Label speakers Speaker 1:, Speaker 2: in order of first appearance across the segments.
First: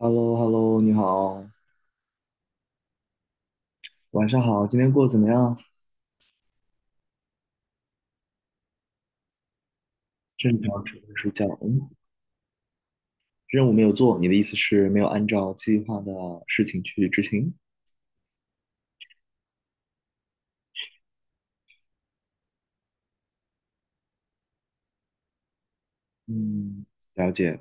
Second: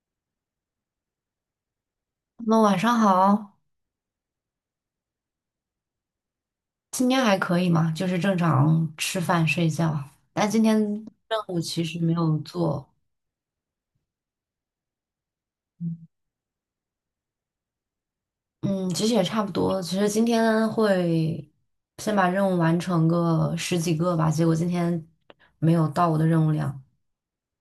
Speaker 1: h e l l o h e l l o 你好，
Speaker 2: 那晚上好。
Speaker 1: 晚上好，今天过得怎么样？
Speaker 2: 今天还可以嘛，就是正常吃饭睡觉。但
Speaker 1: 正
Speaker 2: 今天
Speaker 1: 常准备睡
Speaker 2: 任
Speaker 1: 觉。
Speaker 2: 务其
Speaker 1: 嗯，
Speaker 2: 实没有做。
Speaker 1: 任务没有做，你的意思是没有按照计划的事情去执行？
Speaker 2: 嗯，其实也差不多。其实今天会先把任务完成个十几个吧，结果今天没有到我的任务量。
Speaker 1: 嗯，了解。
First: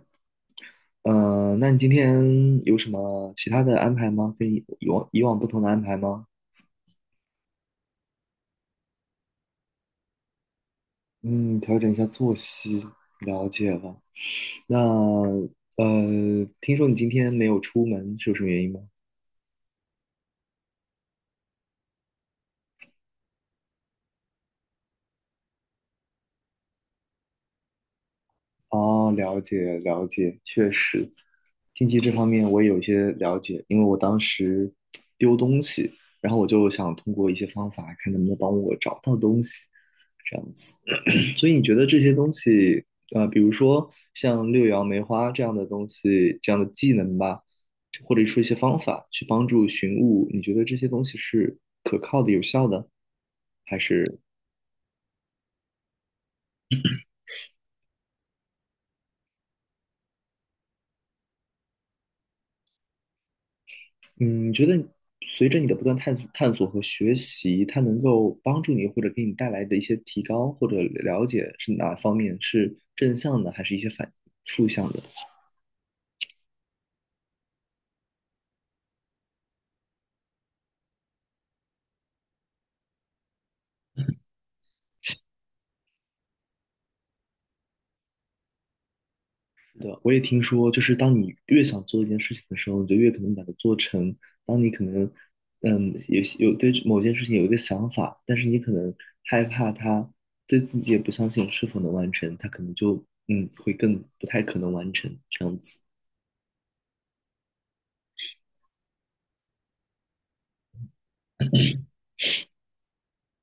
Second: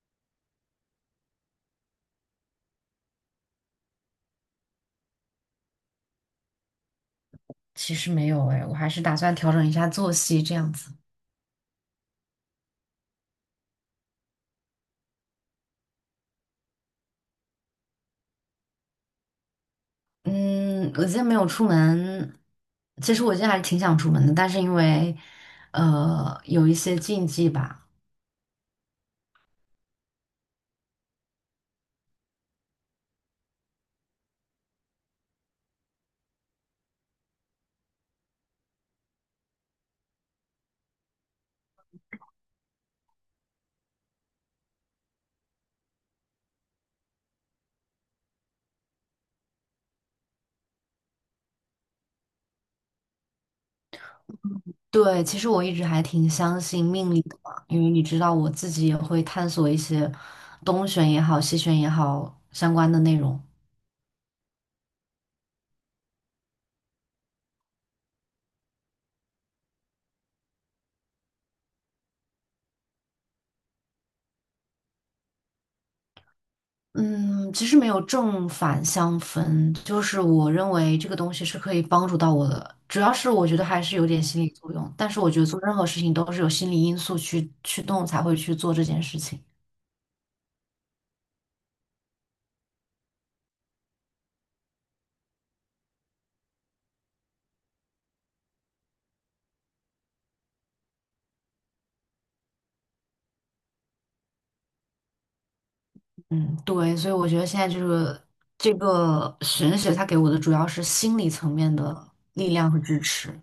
Speaker 1: 那你今天有什么其他的安排吗？跟以往不同的安排吗？
Speaker 2: 其实没有哎，我还是打算调整一下作息这样子。
Speaker 1: 嗯，调整一下作息，了解了。那听说你今天没有出门，是有什么原因吗？
Speaker 2: 嗯，我今天没有出门。其实我今天还是挺想出门的，但是因为有一些禁忌吧。
Speaker 1: 哦，了解了解，确实，经济这方面我也有一些了解，因为我当时丢东西，然后我就想通过一些方法看能不能帮我找到东西，这样子。所以你觉得这些东西，比如说像六爻梅花这样的东西，这样的技能吧，或者说一些方法去帮助寻物，你觉得这些东西是可靠的、有效的，还是？
Speaker 2: 对，其实我一直还挺相信命理的嘛，因为你知道我自己也会探索一些东玄也好、西玄也好相关的内容。
Speaker 1: 嗯，你觉得随着你的不断探索、探索和学习，它能够帮助你或者给你带来的一些提高或者了解是哪方面？是正向的，还是一些反负向的？
Speaker 2: 嗯，其实没有正反相分，就是我认为这个东西是可以帮助到我的，主要是我觉得还是有点心理作用，但是我觉得做任何事情都是有心理因素去驱动才会去做这件事情。
Speaker 1: 是的，我也听说，就是当你越想做一件事情的时候，你就越可能把它做成。当你可能，嗯，有对某件事情有一个想法，但是你可能害怕它，对自己也不相信是否能完成，它可能就会更不太可能完成这样子。
Speaker 2: 嗯，对，所以我觉得现在就是这个玄学，它给我的主要是心理层面的力量和支持。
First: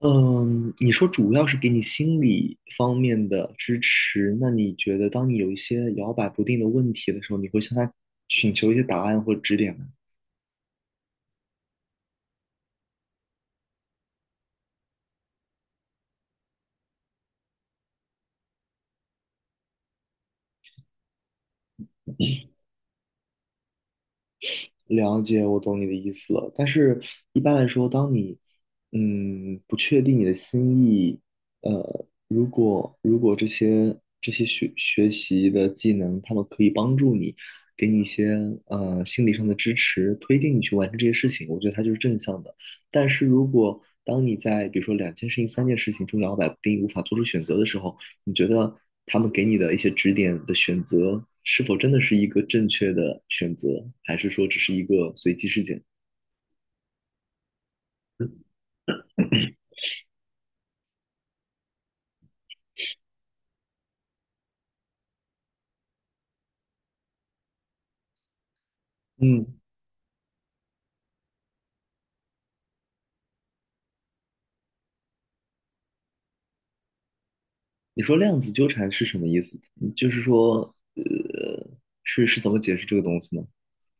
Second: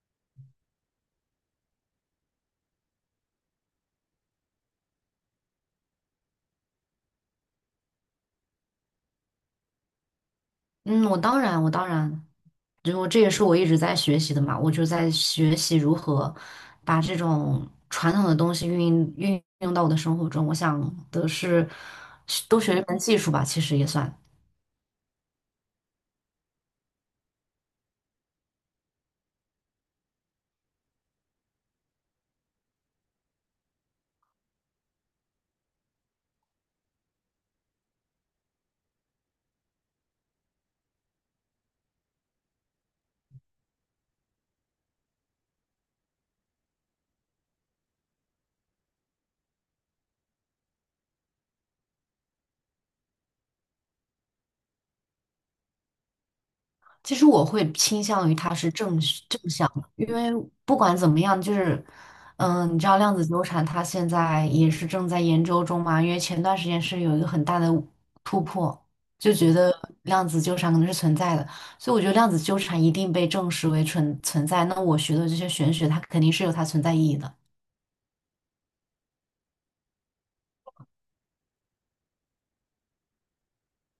Speaker 1: 嗯，你说主要是给你心理方面的支持，那你觉得当你有一些摇摆不定的问题的时候，你会向他寻求一些答案或指点吗？
Speaker 2: 嗯，我当然，就这也是我一直在学习的嘛，我就在学习如何把这种传统的东西运用到我的生活中。我想的是，多学一门技术吧，其实也算。
Speaker 1: 了解，我懂你的意思了。但是，一般来说，当你不确定你的心意，如果如果这些学习的技能，他们可以帮助你，给你一些心理上的支持，推进你去完成这些事情，我觉得它就是正向的。但是如果当你在比如说两件事情、三件事情中摇摆不定，无法做出选择的时候，你觉得他们给你的一些指点的选择，是否真的是一个正确的选择，还是说只是一个随机事件？
Speaker 2: 其实我会倾向于它是正向的，因为不管怎么样，就是，你知道量子纠缠它现在也是正在研究中嘛，因为前段时间是有一个很大的突破，就觉
Speaker 1: 嗯，
Speaker 2: 得量子纠缠可能是存在的，所以我觉得量子纠缠一定被证实为存在。那我学的这些玄学，它肯定是有它存在意义的。
Speaker 1: 你说量子纠缠是什么意思？嗯就是说，是怎么解释这个东西呢？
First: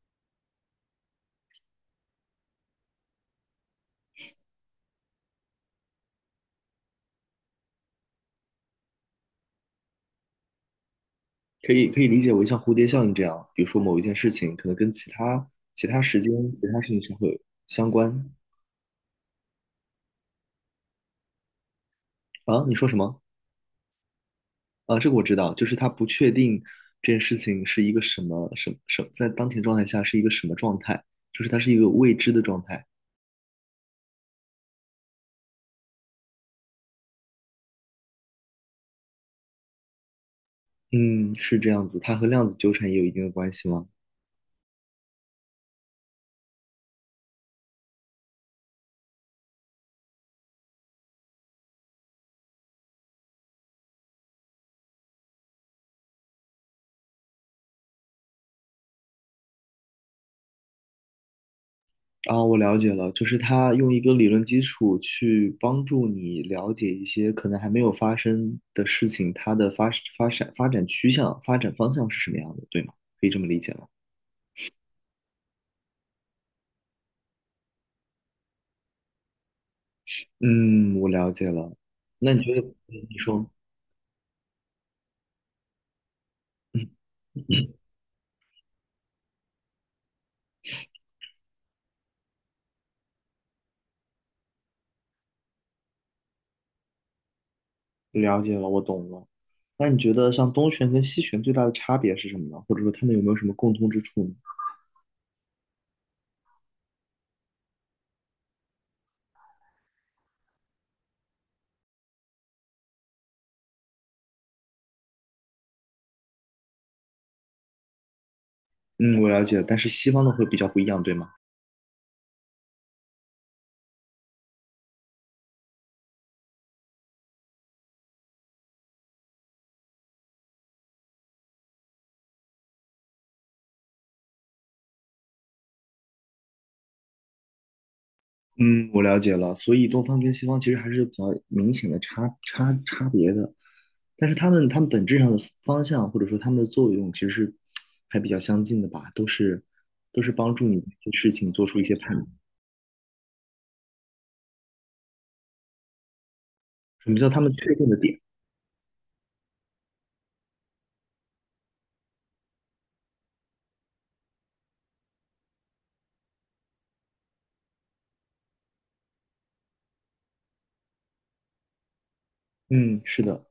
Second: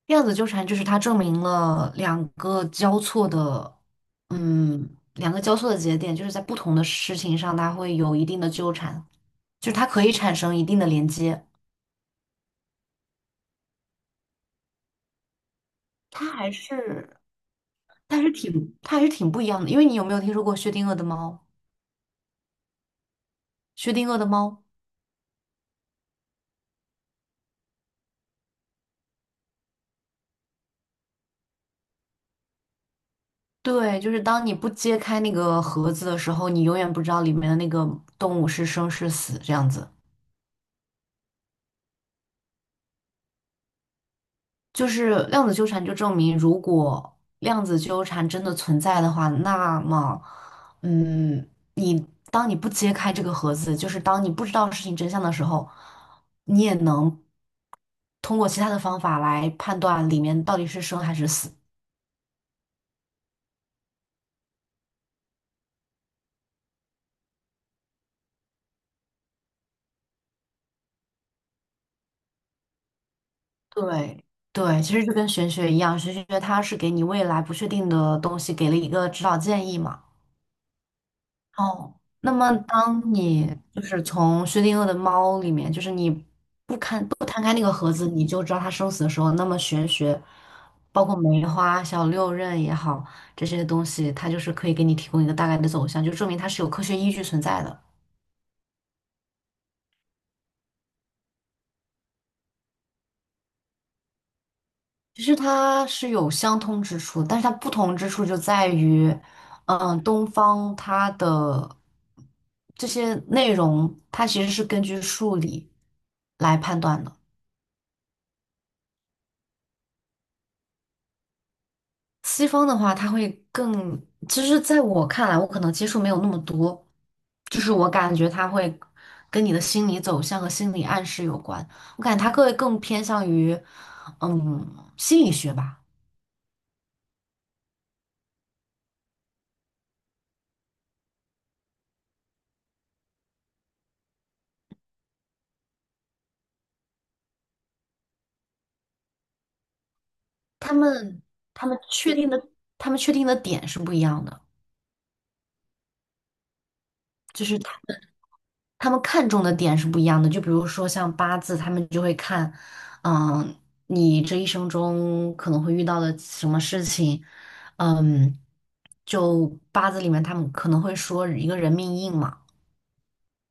Speaker 2: 量子纠缠就是它证明了两个交错的，两个交错的节点，就是在不同的事情上，它会有一定的纠缠，就是它可以产生一定的连接。
Speaker 1: 可以理解为像蝴蝶效应这样，比如说某一件事情可能跟其他其他时间、
Speaker 2: 它还
Speaker 1: 其他事情是
Speaker 2: 是，
Speaker 1: 会有相关
Speaker 2: 它还是挺不一样的。因为你有没有听说过薛定谔的猫？
Speaker 1: 啊？你说什么？
Speaker 2: 薛定谔的猫，
Speaker 1: 啊，这个我知道，就是他不确定这件事情是一个什么在当前状态下是一个什么状态，就是它是一个未知的状态。
Speaker 2: 对，就是当你不揭开那个盒子的时候，你永远不知道里面的那个动物是生是死，这样子。
Speaker 1: 嗯，是这样子，它和量子纠缠也有一定的关系吗？
Speaker 2: 就是量子纠缠就证明，如果量子纠缠真的存在的话，那么，嗯，你当你不揭开这个盒子，就是当你不知道事情真相的时候，你也能通过其他的方法来判断里面到底是生还是死。
Speaker 1: 啊，我了解了，就是它用一个理论基础去帮助你了解一些可能还没有发生的事情，它的发展趋向、发展方向是什么样的，对吗？可以这么理解吗？
Speaker 2: 对对，其实就跟玄学一样，玄学它是给你未来不确定的东西给了一个指导建议嘛。
Speaker 1: 嗯，我了解了。
Speaker 2: 哦，
Speaker 1: 那
Speaker 2: 那
Speaker 1: 你
Speaker 2: 么
Speaker 1: 觉得，
Speaker 2: 当
Speaker 1: 嗯你
Speaker 2: 你
Speaker 1: 说，
Speaker 2: 就是从薛定谔的猫里面，就是你不看 不摊开那个盒子，你就知道它生死的时候，那么玄学，包括梅花、小六壬也好，这些东西，它就是可以给你提供一个大概的走向，就证明它是有科学依据存在的。
Speaker 1: 了解了，我懂了。那你觉得像东玄跟西玄最大的差别是什么呢？或者说他们有没有什么共通之处呢？
Speaker 2: 其实它是有相通之处，但是它不同之处就在于，东方它的这些内容，它其实是根据数理来判断的。
Speaker 1: 嗯，我了解了，但是西方的会比较不一样，对吗？
Speaker 2: 西方的话，它会更，其实在我看来，我可能接触没有那么多，就是我感觉它会跟你的心理走向和心理暗示有关。我感觉它更偏向于，心理学吧。
Speaker 1: 嗯，我了解了。所以东方跟西方其实还是比较明显的差别的，但是他们本质上的方向或者说他们的作用其实是还比较相近的吧，都是帮助
Speaker 2: 他
Speaker 1: 你对
Speaker 2: 们
Speaker 1: 事情做
Speaker 2: 他
Speaker 1: 出
Speaker 2: 们
Speaker 1: 一些判
Speaker 2: 确
Speaker 1: 断。
Speaker 2: 定的他们确定的点是不一样的，
Speaker 1: 什么叫他
Speaker 2: 就
Speaker 1: 们
Speaker 2: 是他
Speaker 1: 确定的点？
Speaker 2: 他们看重的点是不一样的。就比如说像八字，他们就会看，嗯，你这一生中可能会遇到的什么事情，嗯，就八字里面他们可能会说一个人命硬嘛，
Speaker 1: 嗯，是的。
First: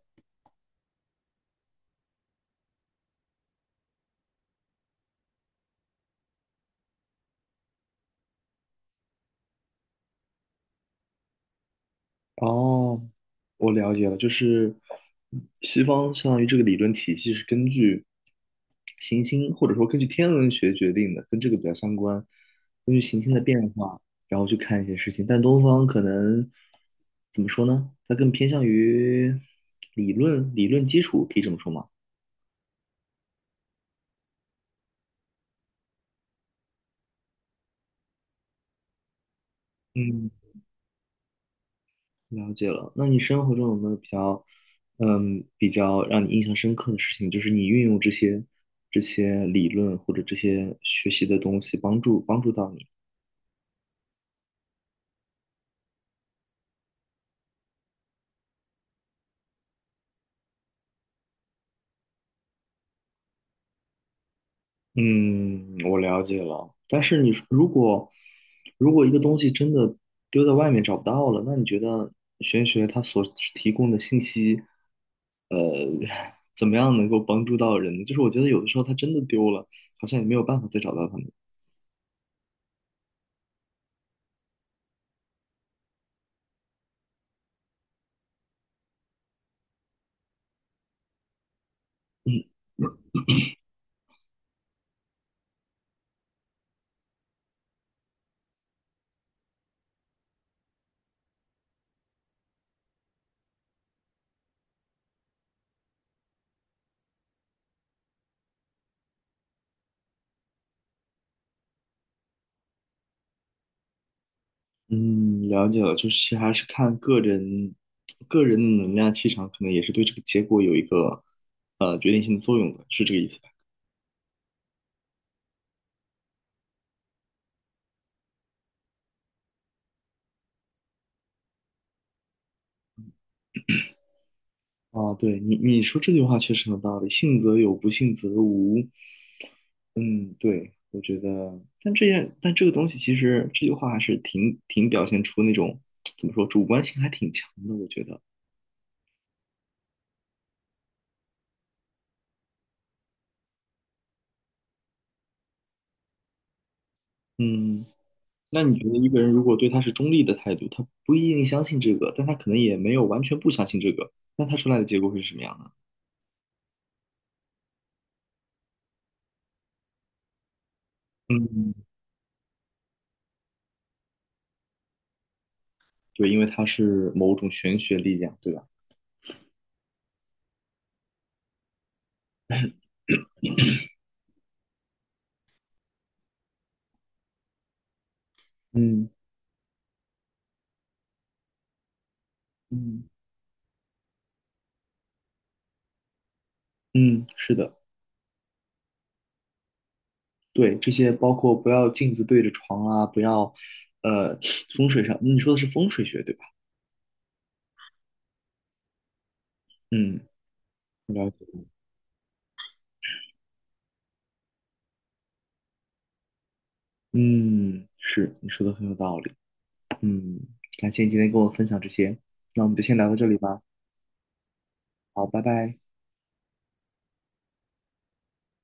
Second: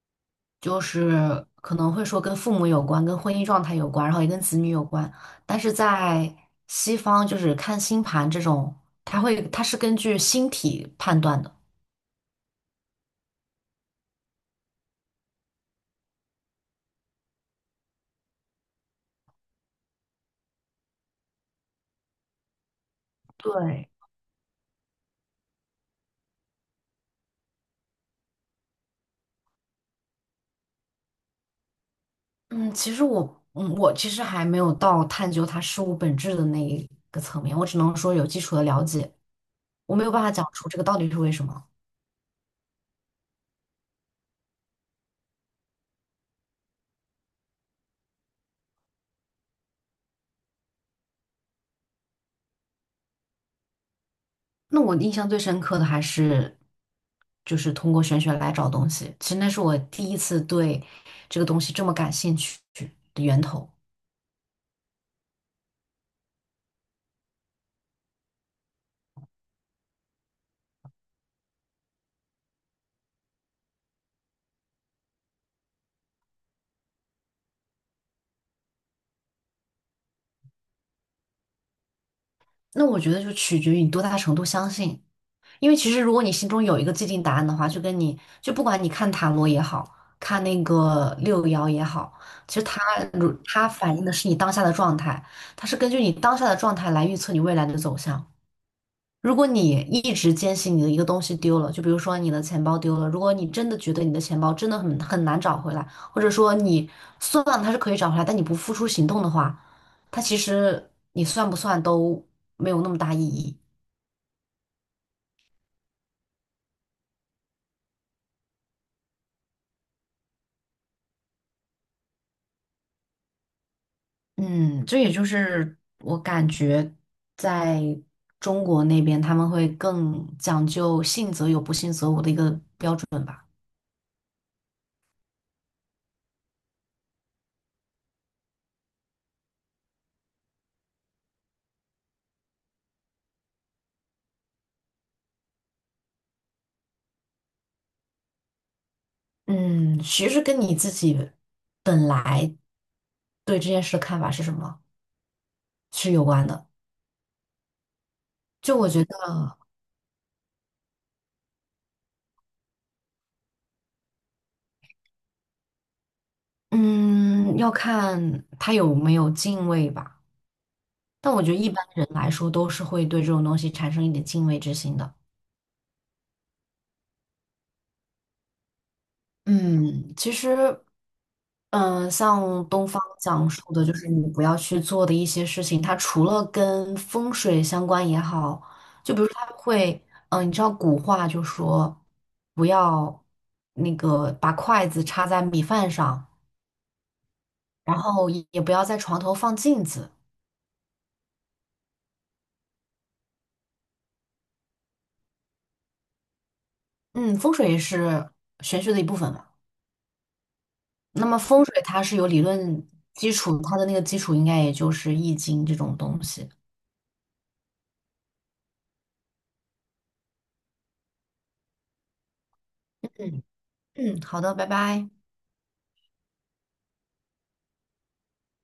Speaker 2: 就是可能会说跟父母有关，跟婚姻状态有关，然后也跟子女有关。但是在西方，就是看星盘这种，它是根据星体判断的。
Speaker 1: 哦，我了解了，就是西方相当于这个理论体系是根据行星或者说根据天文学决定的，跟这个比较相关，根据行星的变
Speaker 2: 对
Speaker 1: 化，然后去看一些事情。但东方可能怎么说呢？它更偏向于理论，理论基础，可以这么说吗？
Speaker 2: 嗯，其实我其实还没有到探究它事物本质的那一个层面，我只能说有基础的了解，我没有办
Speaker 1: 嗯。
Speaker 2: 法讲出这个到底是为什么。
Speaker 1: 了解了。那你生活中有没有比较，嗯，比较让你印象深刻的事情？就是你运用这些这些理论或者这些学习的东西，帮助到你。
Speaker 2: 那我印象最深刻的还是，就是通过玄学来找东西，其实那是我第一次对这个东西这么感兴趣的源头。
Speaker 1: 嗯，我了解了。但是你说如果如果一个东西真的丢在外面找不到了，那你觉得玄学它所提供的信息怎么样能够帮助到人呢就是我觉得有的时候它真的丢了，好像也没有办法再找到它们。
Speaker 2: 那我觉得就取决于你多大程度相信，因为其实如果你心中有一个既定答案的话，就跟你就不管你看塔罗也好看那个六爻也好，其 实它反映的是你当下的状态，它是根据你当下的状态来预测你未来的走向。如果你一直坚信你的一个东西丢了，就比如说你的钱包丢了，如果你真的觉得你的钱包真的很难找回来，或者说你算它是可以找回来，但你不付出行动的话，它其实你算不算都没有那么大意义。
Speaker 1: 嗯，了解了，就是还是看个人的能量气场，可能也是对这个结果有一个决定性的作用的，是这个意思吧？
Speaker 2: 嗯，这也就是我感觉在中国那边他们会更讲究信则有，不信则无的一个，
Speaker 1: 啊，对你说这句话确实很有道理，信则有，不信则无。嗯，对，我觉得，但这样，但这个东西其实这句话还是挺表现出那种怎么说，主观性还挺强的，我觉得。
Speaker 2: 嗯，其实跟你自己本来对这件事的看法是什么是有关的。
Speaker 1: 嗯，那
Speaker 2: 就
Speaker 1: 你觉
Speaker 2: 我
Speaker 1: 得
Speaker 2: 觉
Speaker 1: 一个人如果
Speaker 2: 得，
Speaker 1: 对他是中立的态度，他不一定相信这个，但他可能也没有完全不相信这个，那他出来的结果会是什么样呢？
Speaker 2: 嗯，要看他有没有敬畏吧。但我觉得一
Speaker 1: 嗯，
Speaker 2: 般人来说都是会对这种东西产生一点敬畏之心的。
Speaker 1: 对，因为它是某种玄学力量，对吧？
Speaker 2: 嗯，其实，嗯、像东方讲述的，就是你不要去做的一些事情，它除了跟风水相关也好，
Speaker 1: 嗯
Speaker 2: 就比如说它会，你知道古话就说，不
Speaker 1: 嗯
Speaker 2: 要那个把筷子插在米饭上，
Speaker 1: 嗯，是的，
Speaker 2: 然后也不要在床头放镜子。
Speaker 1: 对，这些包括不要镜子对着床啊，不要，呃，风水上，你说的是风水学，对吧？
Speaker 2: 嗯，风水也是玄学的一部分嘛。
Speaker 1: 嗯，
Speaker 2: 那
Speaker 1: 了
Speaker 2: 么
Speaker 1: 解。
Speaker 2: 风水它是有理论基础，它的那个基础应该也就是易经这种东西。
Speaker 1: 嗯，是，你说的很有道理。嗯，感谢你今天跟我分享这些，那我们就先聊到这里
Speaker 2: 嗯
Speaker 1: 吧。
Speaker 2: 嗯，好的，拜拜。
Speaker 1: 好，拜拜。